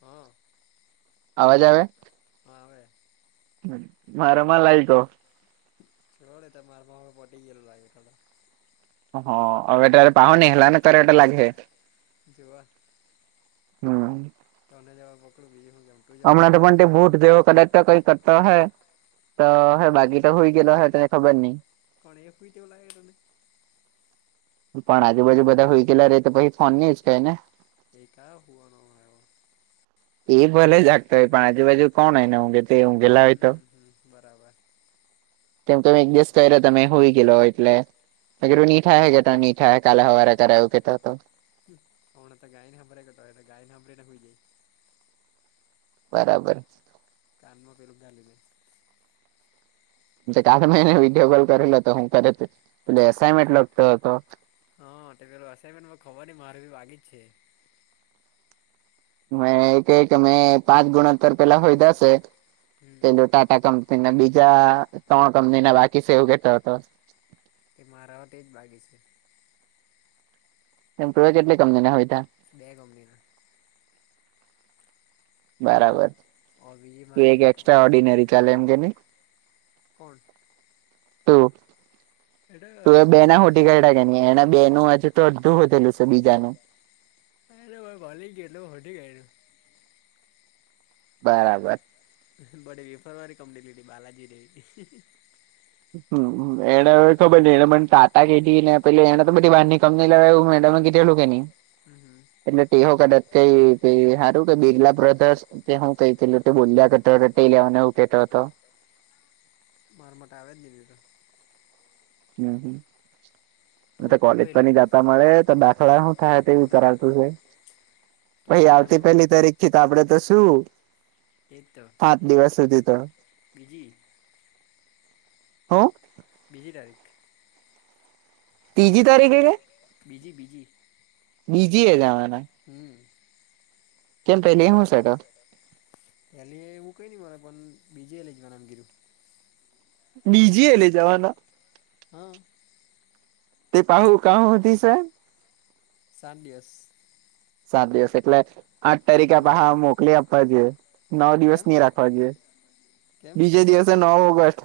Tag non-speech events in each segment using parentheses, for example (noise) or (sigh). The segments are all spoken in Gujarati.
હા અવાજ આવે હા આવેવે મારામાં લાઈકો જોડે માર મા માર પટી ગયેું લાગે હ હ એટ થોડા પાહની હલાને કર એટ લાગે જોવા હમ તને જ પકલું બીજી હોયમ હમણાં તો પણ તે બુ જેવો કદાચ તો કઈ કરતો હૈ તો હે બાકી તો હોય ગલો હૈ તને ખબર નહી કોણે ફઈ તેવ લાગે ત ને પણ આજુબાજુ બધા હઈ ગેલા ર રહે તો પી ફોન ની જ ક ને એ ક હવા નય એ ભલે જાગતતો હો પાણીજ બાજુ કોણ હોનેે ું જ હમ હમ બરાબર તેમમ તમે એક દિવસ કર્યા તમે હોઈ ગેલો એટલે મીઠા હે કેટ મીઠા હ કાલે હવા કરાવવું કે તો તો કોણ તો ગાયન હાબરે કટ હોય તો ગાય ના હંબરે ના હોઈ જાય બરાબર તાલમાં પેલા મેને કા મહિને વિડિયો કલ કરેલો હતો હું કરે તુ એનમેન્ટ લગતો હતો. હા તો પેલું અસાઇનમેન્ટ ખબર ન મારે બી વાગી જ છે. મે ક અમે પાંચ ગુણત્તર પેલા હોય દાશે હમ પે ટાટા કંપની બીજા ત્રણ કંપની ના બાકી છે, એવુ કેતો હતો. તે મારા માટે જ બાગે છે. એમ કેટલી કમની ના હોય, તા બે કંપનીના બરાબર ઓર બીજી એ મારે એક બી એસ્ટ્રા ઓર્ડિનરી ચાલે એમ કે નહી. કોણ તું એ બે એટલે ના ખોટી કર એના બે નું હજુ તો અડધું વધેલું છે બીજાનુ અરે ભાઈ ભલી ગેલું હોટીી ગયુ. બરાબર બડે વ વિફરકારી કંની લીધલી બલાાજી ર હ એને ખબર એને પણ તાતા કઢીને પે એને તો બધી વાર ની કમ લેવા મે તળુગેની હમ્મ હમ્મ એટલે ટેહો કદા કઈ સારું કે બિરલા બ્રધર્સ કે હુ, કઈ પેલું બોલ્યા લેવન એવું કેતો હતો. માર માટેટ આવે જ દીધુ તો હમ તો હમ તું તું કોલેજ કઈ પણ ન લેવાનું? જતા મળે તો બાથોડા શું થાય તે વિચારતું છે, તું પછ તો એમ આવતી પેલી તરી તો આપડે તો શું એજ તો સાત દિવસ સુધી તો બીજી હ બીજી તારીખ ત્રીજી તારીખે છે. બીજી બીજી બીજી એ જવાના હમ્મ કેમપ એલી એમ હ સાટ પેલી એવું કઈ નઈ મારે પણ બીજે લઈ જવા નામ ગીરુ બીજી એ લે જવાના હા તે પાહું ક હોતી સાહેબ સાડિસ સાત દિવસ એટલે આઠ તારીખે આપે નવ હા મોકલી આપવા જોઈએ. નવ કેમ દિવસ નહી રાખવા જોઈએ કેમ બીજે દિવસે નવ ઓગસ્ટ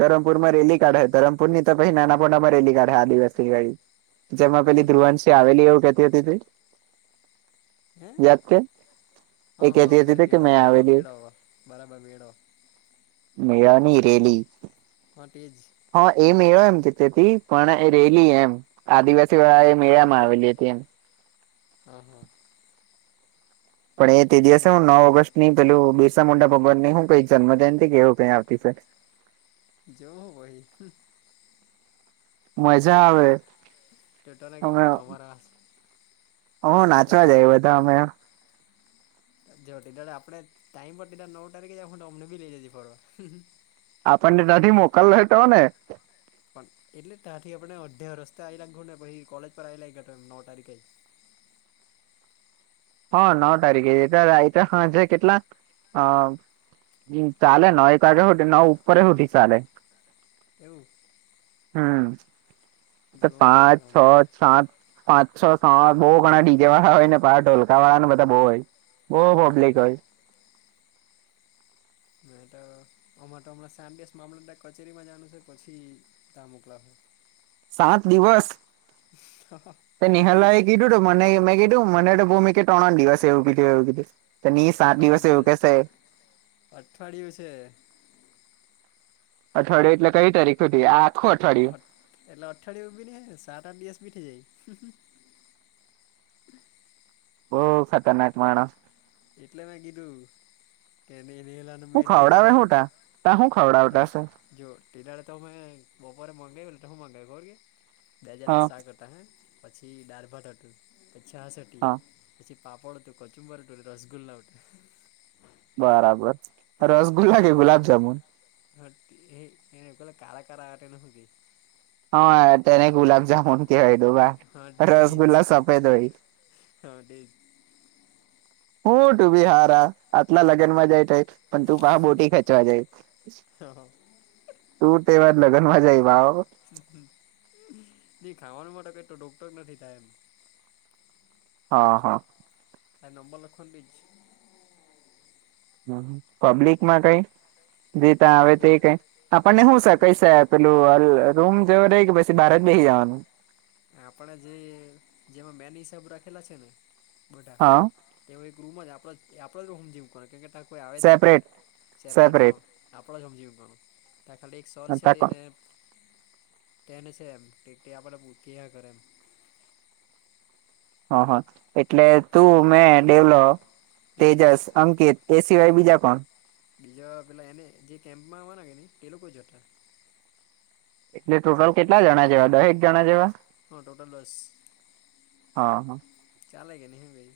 ધરમુરમાં રેલી કઢે ધરપુર ની તો પછી નાના પપોના માં રેલી કઢે આદવાસી ગડી જેમાં તોું પેલી ઠાનું ધ્રુવનસિહ આવેલી એવું કતી હતી તે હે ત કે એ હા હા આગળ કેતી કે મેળો મેં મેળો આવેલી મેળો બરાબર મેળો મેરાની રલી હટી જ હા એમ એ એમ તેથી પણ એ રેલી એમ આદિવાસી હમ એ મેળામાં આવેલી હતી એમ. હા હા પણ એ તે દિવસે જો હું નવ ઓગસ્ટ ની પેલું બિરસા મોટા ભગવાન ની હું કઈ જન્મ જયંતિ કેવ કઈ આવતી ફ જો હહી. મજજા જે ચટના કે મને અમારા હ અમર ત નાચવા સા જાય બધા અમે જો તે દાડે આપણે ટાઈમ નવ ટારીખે જ આવહું અમને બી લઈ જાજે ફરવા. આપણને તાથી મોકલહે તો ને. પણ એટલે ત્યાંથી આપડ ને અડધા રસ્તે આવી લાગ હુ ને પછી કોલેજ પર આવી લાયગા નવ તારીખે. હા નવ તારીખે એટ રાય ટ હાજે કેટલા અ હમ ચાલે નવ એક વાગે હોધી ન ઉપરે હોઠી ચાલે. જ એવું હમ જોવું પછી પાંચ અમે છ સાત પાંચ છો સાત બહુ ઘણા ડીજે વાળા હોય ને પાાર ઢોલકા વાળા ને બધા બહુ હોય. બહુ હમ પબ્લિક હમ હોય. મે તો અમા તો હમણાં સાત દિવસ મામલતદાર કચેરીમાં જવાનું છે પછી ટા મોકલાવહે. સાત દિવસ (unintelligible) તે નિહલા એ કીધું તુ મને મેં કીધું મને તો ભૂમિકે ત્રણ દિવસ એવું કીધું એવું કીધું તેની સાત ત્રણ દિવસે એવુ દિવસ કેસે. અઠવાડિયું છે. અઠવાડિયુ એટલે કઈ તારીખ હુઘી આ આખું અઠવાડિયું અઠ એટલે અઠવાડયુ બી નીહ સાત આઠ દિવસ બી થઈ જાય બહુ ખતરનાક માણહ એટલે મે કીધું કે (unintelligible) એલે હું મેડ ની ખવડાવે પડેમ હું તા તા હું ટા ખવડાવતા હશે જો તે દાડે તો મેં બપોરે મંગાવ્યું ને તો હું મંગાવ્યું ખબર કે બે જાતના હા શાક હ તા હે પછી ડાળભાટ હતું પછી છાસ હતી હા પછી પાપડ હતું કચુંબર હતું ને રસગુલ્લા હુટા. બરાબર રસગુલ્લા કે ખાવાનું ગુલાબ જામુન એ પે કારા કારા આવે તેને હું કેય? હા તેને ગુલાબ જામુન કહેવાય ડોબા હા તેજ રસગુલ્લા સફેદ હોય. હા તેજ. હું તું બી હારા આતલા લગ્ન માં જાય તોય. પણ તું પાહા બોટી ખેચવા જાય. હા તું તેવા જ લગન માં જાય વાવ નહી ખાવાનું માટે કઈ તો ડોક્ટર નથી તા એમ હા હા તા નંબર લખવાનો બી છ પબ્લિક માં કઈ દેતા આવે તે કોઈ કઈ આપણને હુ છે કઈ શ પેલું રોમ જેવું રહી કે પછી બાર જ બેસી જવાનું આપણે જે જેમાં મેન હિસાબ રાખેલા છે ને બધા હા તેઓ એક રૂમ જ આપડો આપણો જ રૂમ જેવું કો કે ત કોઈ આવે જ નહી સેપરેટ સેપરેટ હ આપણો જ રૂમ જેઓ ગણ તા ખાલી એક સર છેે ટે ને હા તેને છે એમ કે કે બો કેયા કરે એમ હ હા એટલે તું મેં દેવલો હમ તેજસ અંકિત એ સિવાય બીજા કોણ? બીજા પેલા એને જે કેમ્પમાં આવવાના કે ને એ લોકો જતા. એટલે ટોટલ કેટલા જણા જેવા દહેક જણા જેવા? હા ટોટલ દસ. હા હા ચાલે કે ની હ ભાઈ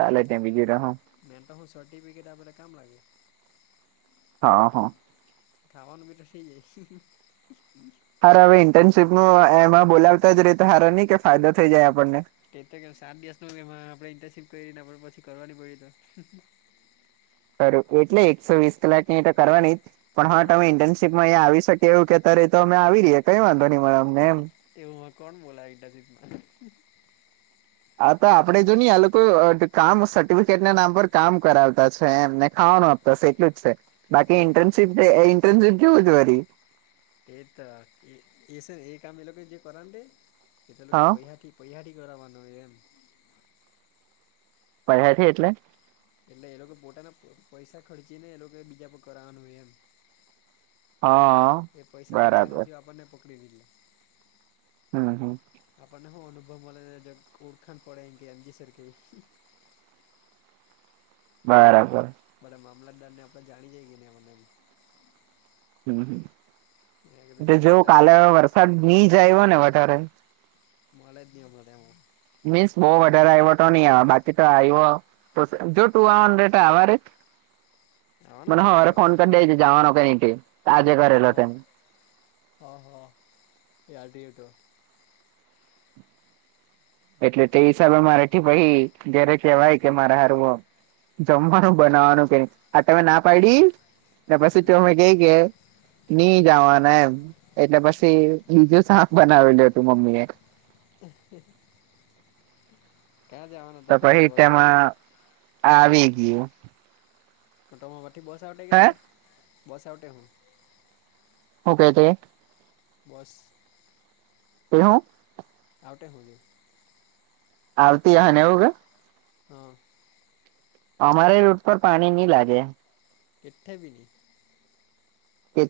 ચાલે ત્યાં બીજું ટા હુ મેન તો હું સર્ટીફિકેટ આપે તે કામ લાગે. હા હા ખાવનુ બી તો થઈ જાય. હાર હવે ઇન્ટર્નશીપ ન એમાં બોલાવતા જ રેતા સાર નહી કે ફાયદો થઈ જાય આપણને એ તો કે સાત દિવસ નમાં આપણે ઇન્ટર્નશીપ કરીને પછી કરવાની પડી તો ું એટલે એકસો વીસ કલાક ની તો કરવાની પણ હા તમે ઇન્ટર્નશીપમાં અહીંયા આવી શકે એવું કે અ્યારે એ તો અમે આવી રએે કઈ વાંધો નહી મા અમને એમ એવુંમાં કોણ બોલા ટભ આ તો આપડે જો નઈ આ લોકો કામ સર્ટિફિકેટ ના નામ પર કામ કરાવતા છે એમને ખાવાનું આપ બસ એટલું જ છે બાકી તે ઇન્ટર્નશીપ ઇન્ટર્નશીપ જેવું છેરી એ તો એ એસ એ કામ એ લોકો જે કરંત દે એ તો લોકો હ પૈસા ઠી પૈસાથી કરવાવાનુંો એમ બધ્યાથી એટલે એટલે એ લોકો પોતાના પૈસા ખર્ચી ને એ લોકો બીજા પર કરવાવાનું હો એમ હ એ પૈસા બચા બરાબર હજુ આપણને પકડી દી લે હમ હમ આપણને હું અનુભવ મળેને ઓળખાણ પડે એ કે એમજી સર કે બરાબર બરા મામલતદાર ને આપણે જાણી જઈએ ને મને હમ મેં કીધું હમ એટ ચાલ જોવ તો કાલે પછી વરસાદ નહી જાય હોય ને વધારે માળ હતી આપમ મીન્સ બહ વધારે આવ્યો તો નહી આવે બાકી તો આવ્યો જો ટુ હંડડ આવા ર (inaudible) આવવાનો જ મને ને તો હરે કાલે ફોન કરી દઈ જાવા ન કે આજે કરરેલો હા ટમ હા હા ડી એ હતો એટલે તે હિસાબે મારા ભાઈ જ્યારે કહેવાય કે મારે હરવો જમવાનું બનાવાનું કે ન આ તમે ના પાડી ને પછી હમ ત અમે કઈ કે નહી જવાના એમ એટલે પછી બીજું સાાપ બનાવેલું હતું મમ્મી એ હ હ ક્યાં જવાનું તો પછી તેમાં આવી ગયું. મોટોમાં વઠી બસ આ આવટે કે હે આજ બસ આ આવટે હું હ ક તે બસ એ હ આટે હોઉજું. આવતી હ એવું કે હા અમારે રૂટ પર પાણી નહી લાગે કેથેબ ન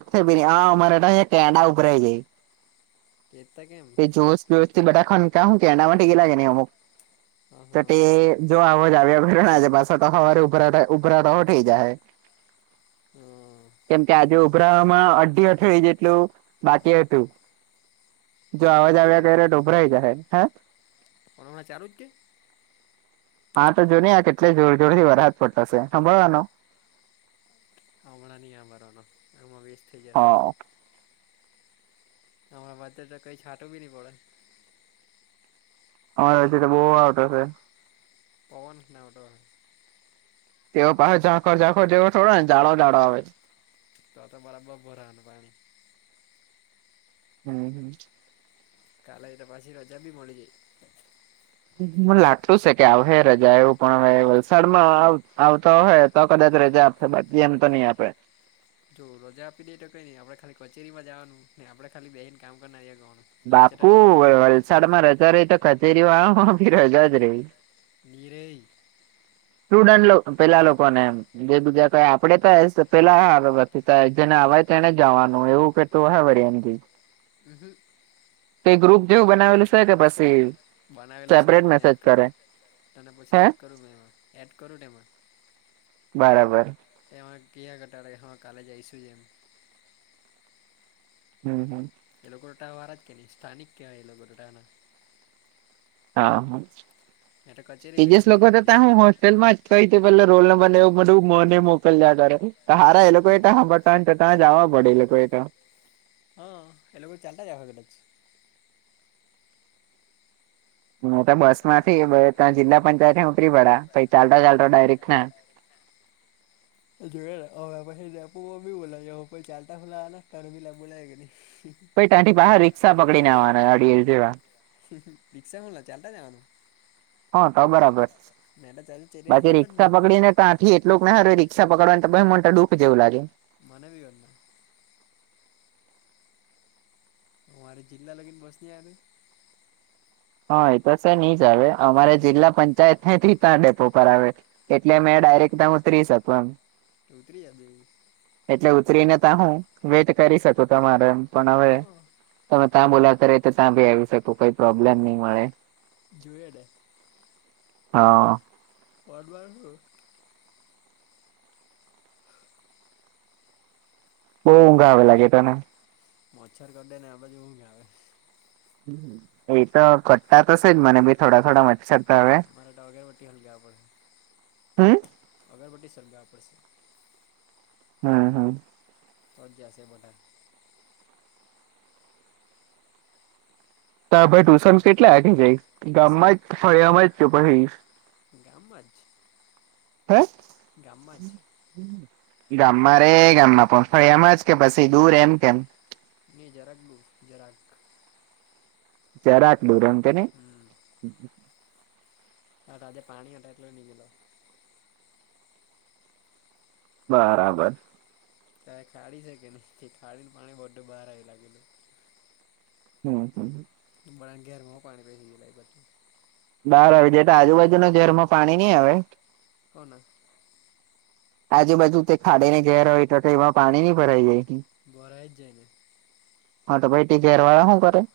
કે બ હ અરે એટ એ કેડા ઉપ હઈ જાય કેતા કેમ જોસસથી બધા ખ ક શું કે એના માટે કે લાગે નહી અમુક હા તો હા તે જો આવો જ આવ્યા ભને આજે પાસેો તો સવારે ઉભરા ઉભરા રહોઠઈ જાય. હા કેમ કે આજે ઉભરામાં અઢી અઠડી જેટલું બાકી હતું. જો એટલે અવાજ થઈ આવ્યા જાય કર ડઢોભરાઈ જાય હ કોના ચારુંજ કે હા તો જોુન આ કેટલે જોર જોર થી વરાહદ પતાશે સાંભળવાનો હણા ન આ ભવાનું એમાં હા હરા બ તો કઈ છાંટું બી નઈ પડે હા હછી તો બહુ આવતો હશે. પવન નાવટય તે પાસે ઝંખર ઝંકર જેવાોડો ને જાડો જાડો આવે. તો તો બરાબર ભરાનું પાણી. હમ હમ. કાલે તો પાછી રજા બી મળી જાય. હને લાગતું છે કે હ રજા એવું પણ હવે વલસાડમાં આવતા હોય. તો કદાચ રજા આપે બાકી એમ તો નહી આપે. જો રજા આપી દે તો કઈ ન આપણે ખાલી કચેરીમાં જવાનું ને આપણેેા બેસીને કામ કરનાર ગવાનું. લેક્ચર તો બાપુ નહીં બગડે વલસાડમાં રજા રહી તો કચેરી વાળામાં ભી રજા જ રહે. નિરેઈ. સ્ટુડન્ટ પેલા લોકોને એમ. જે બીજા કઈ આપડે તો પેલા જેને અવાય તેને જવાનું એવું કાઈ. તો હાવાય એમથી. હમ હમ. તે ગ્રુપ જેવું બનાવેલું છે કે પછી. બનાવેલું છે સેપરેટ તને એડ મેસેજ કરું કરે તને પછી હે એડ કરું મે એમાં એડ કરું એમા. બરાબર. એમાં કીઆ ઘટાડે હા કાલે જઈશું એમ. હમ હમ. એ લોકોગા વારત કે નહી સ્થાનિક ક્યા એ લોકોટા. હા હા. મેં તો કચેરી બી એજસ નહીં લોકો જોયેલી હતા હતી ત હું હોસ્ટેલ માં જ કઈ ત પેલે રોલ નંબર હા એવું બધુ. મોને મોકલ કર હારા એ લોકો ત જવા પડે એ લોકો એતો. હા એ લોકો ચારટા આવે કદાજ. હ તો બસ માંથી ત્યા જિલ્લા પંચાયત ઉતરી પડ્યા પછ ચાલતા ચાલતા ડાયરેક્ટ ના ચલ જોઈએ અ પછી લખવુ જોપી બોલા ચાલતા (unintelligible) તંથી બહાર રી્ષા પકડીનેવાના અડિ જેવા. રિક્ષા મા ચાલટા જવાનુ. હા તો બરાબર મેં તો ચાલ ચેરીયા બાકી ચાલતો જ રિક્ષા ગયો પકડીને કંથી એટલોક ને હરે રી્ક્ષા પકડવા ને મને દુઃખ જેવું લાગે. મને બી (unintelligible) અમારે જિલ્લા લગીન બસને યાદે હા એ તો સર નહી જ આવે અમારે જિલ્લા પંચાયત હ ત્ર્રી તણ ડેપો પર આવે એટલે મેં ડાયરેક્ટ તમે ઉતરી શકું એમ ઉતરી હકી. એટલે ઉતરીને ત હું વેટ કરી શકું તમારે એમ પણ હવે હા તમે ત્યાં બોલાવતા રે તો ત્યાં ભી આવી શકો કોઈ પ્રોબ્લેમ નહી મળે. જુએતે. હા. પવાદ બોલુ. બહુ ઊંઘ આવે લાગે તને. મચ્છર કઢે ને એમજ ઉગે આવે. એ તો કટતા તોશે જ મને બી થોડા થોડા મચ્છર તો હવે. મારેટ અગરવટી હલગ પડશે હમ અગરવટી સળગાવવા પડશે. હા હમ. તોજશે માટો. ત ભાઈ ટુશન કેટલા લી જાય સાત ગામમાં ફળિયામાં જ પછી. ગામમાં જ. હે. ગામમાં જ ગામમાં રે ગામમાં પહફાળ એમજ કે પછી દૂર એમ કેમ. હી જરાક બુ જરાક. જરાક દુંરમ કેને હમ હા રાજજે પાણી હટાઇટલેલો નિની ગે બરાબર તારે ખાડી શકે નહી ખાડીને પાણી બધું બહાર આવી લાગેલું હમ હમ બડાા ગરમ પાણી પે એ લ પતી બહાર આવે જે તો આજુબાજુના ઝેરમાં પાણી નહી આવે હ ના આજુબાજુ તે ખાડી ને ઘેર હોય તો કે એમાં પાણી ન ભરાઈ ગાય બોરા જઈને હા તો ભાઈ તે ઘેરવાયા હું કરે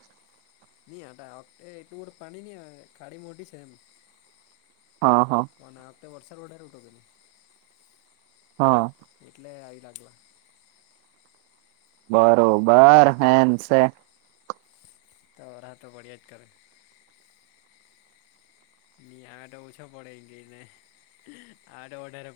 નઈ આવખતે એટલુંર પાણી નહી ખાડી મોટી છે એમ હા હા (unintelligible) હા એટલે આવી લાગલા બરોબર હેન છે તો રહ તો બળિયા જ કરે ની આડ ઓછો પડે એ ગઈ ને આઠ વધારે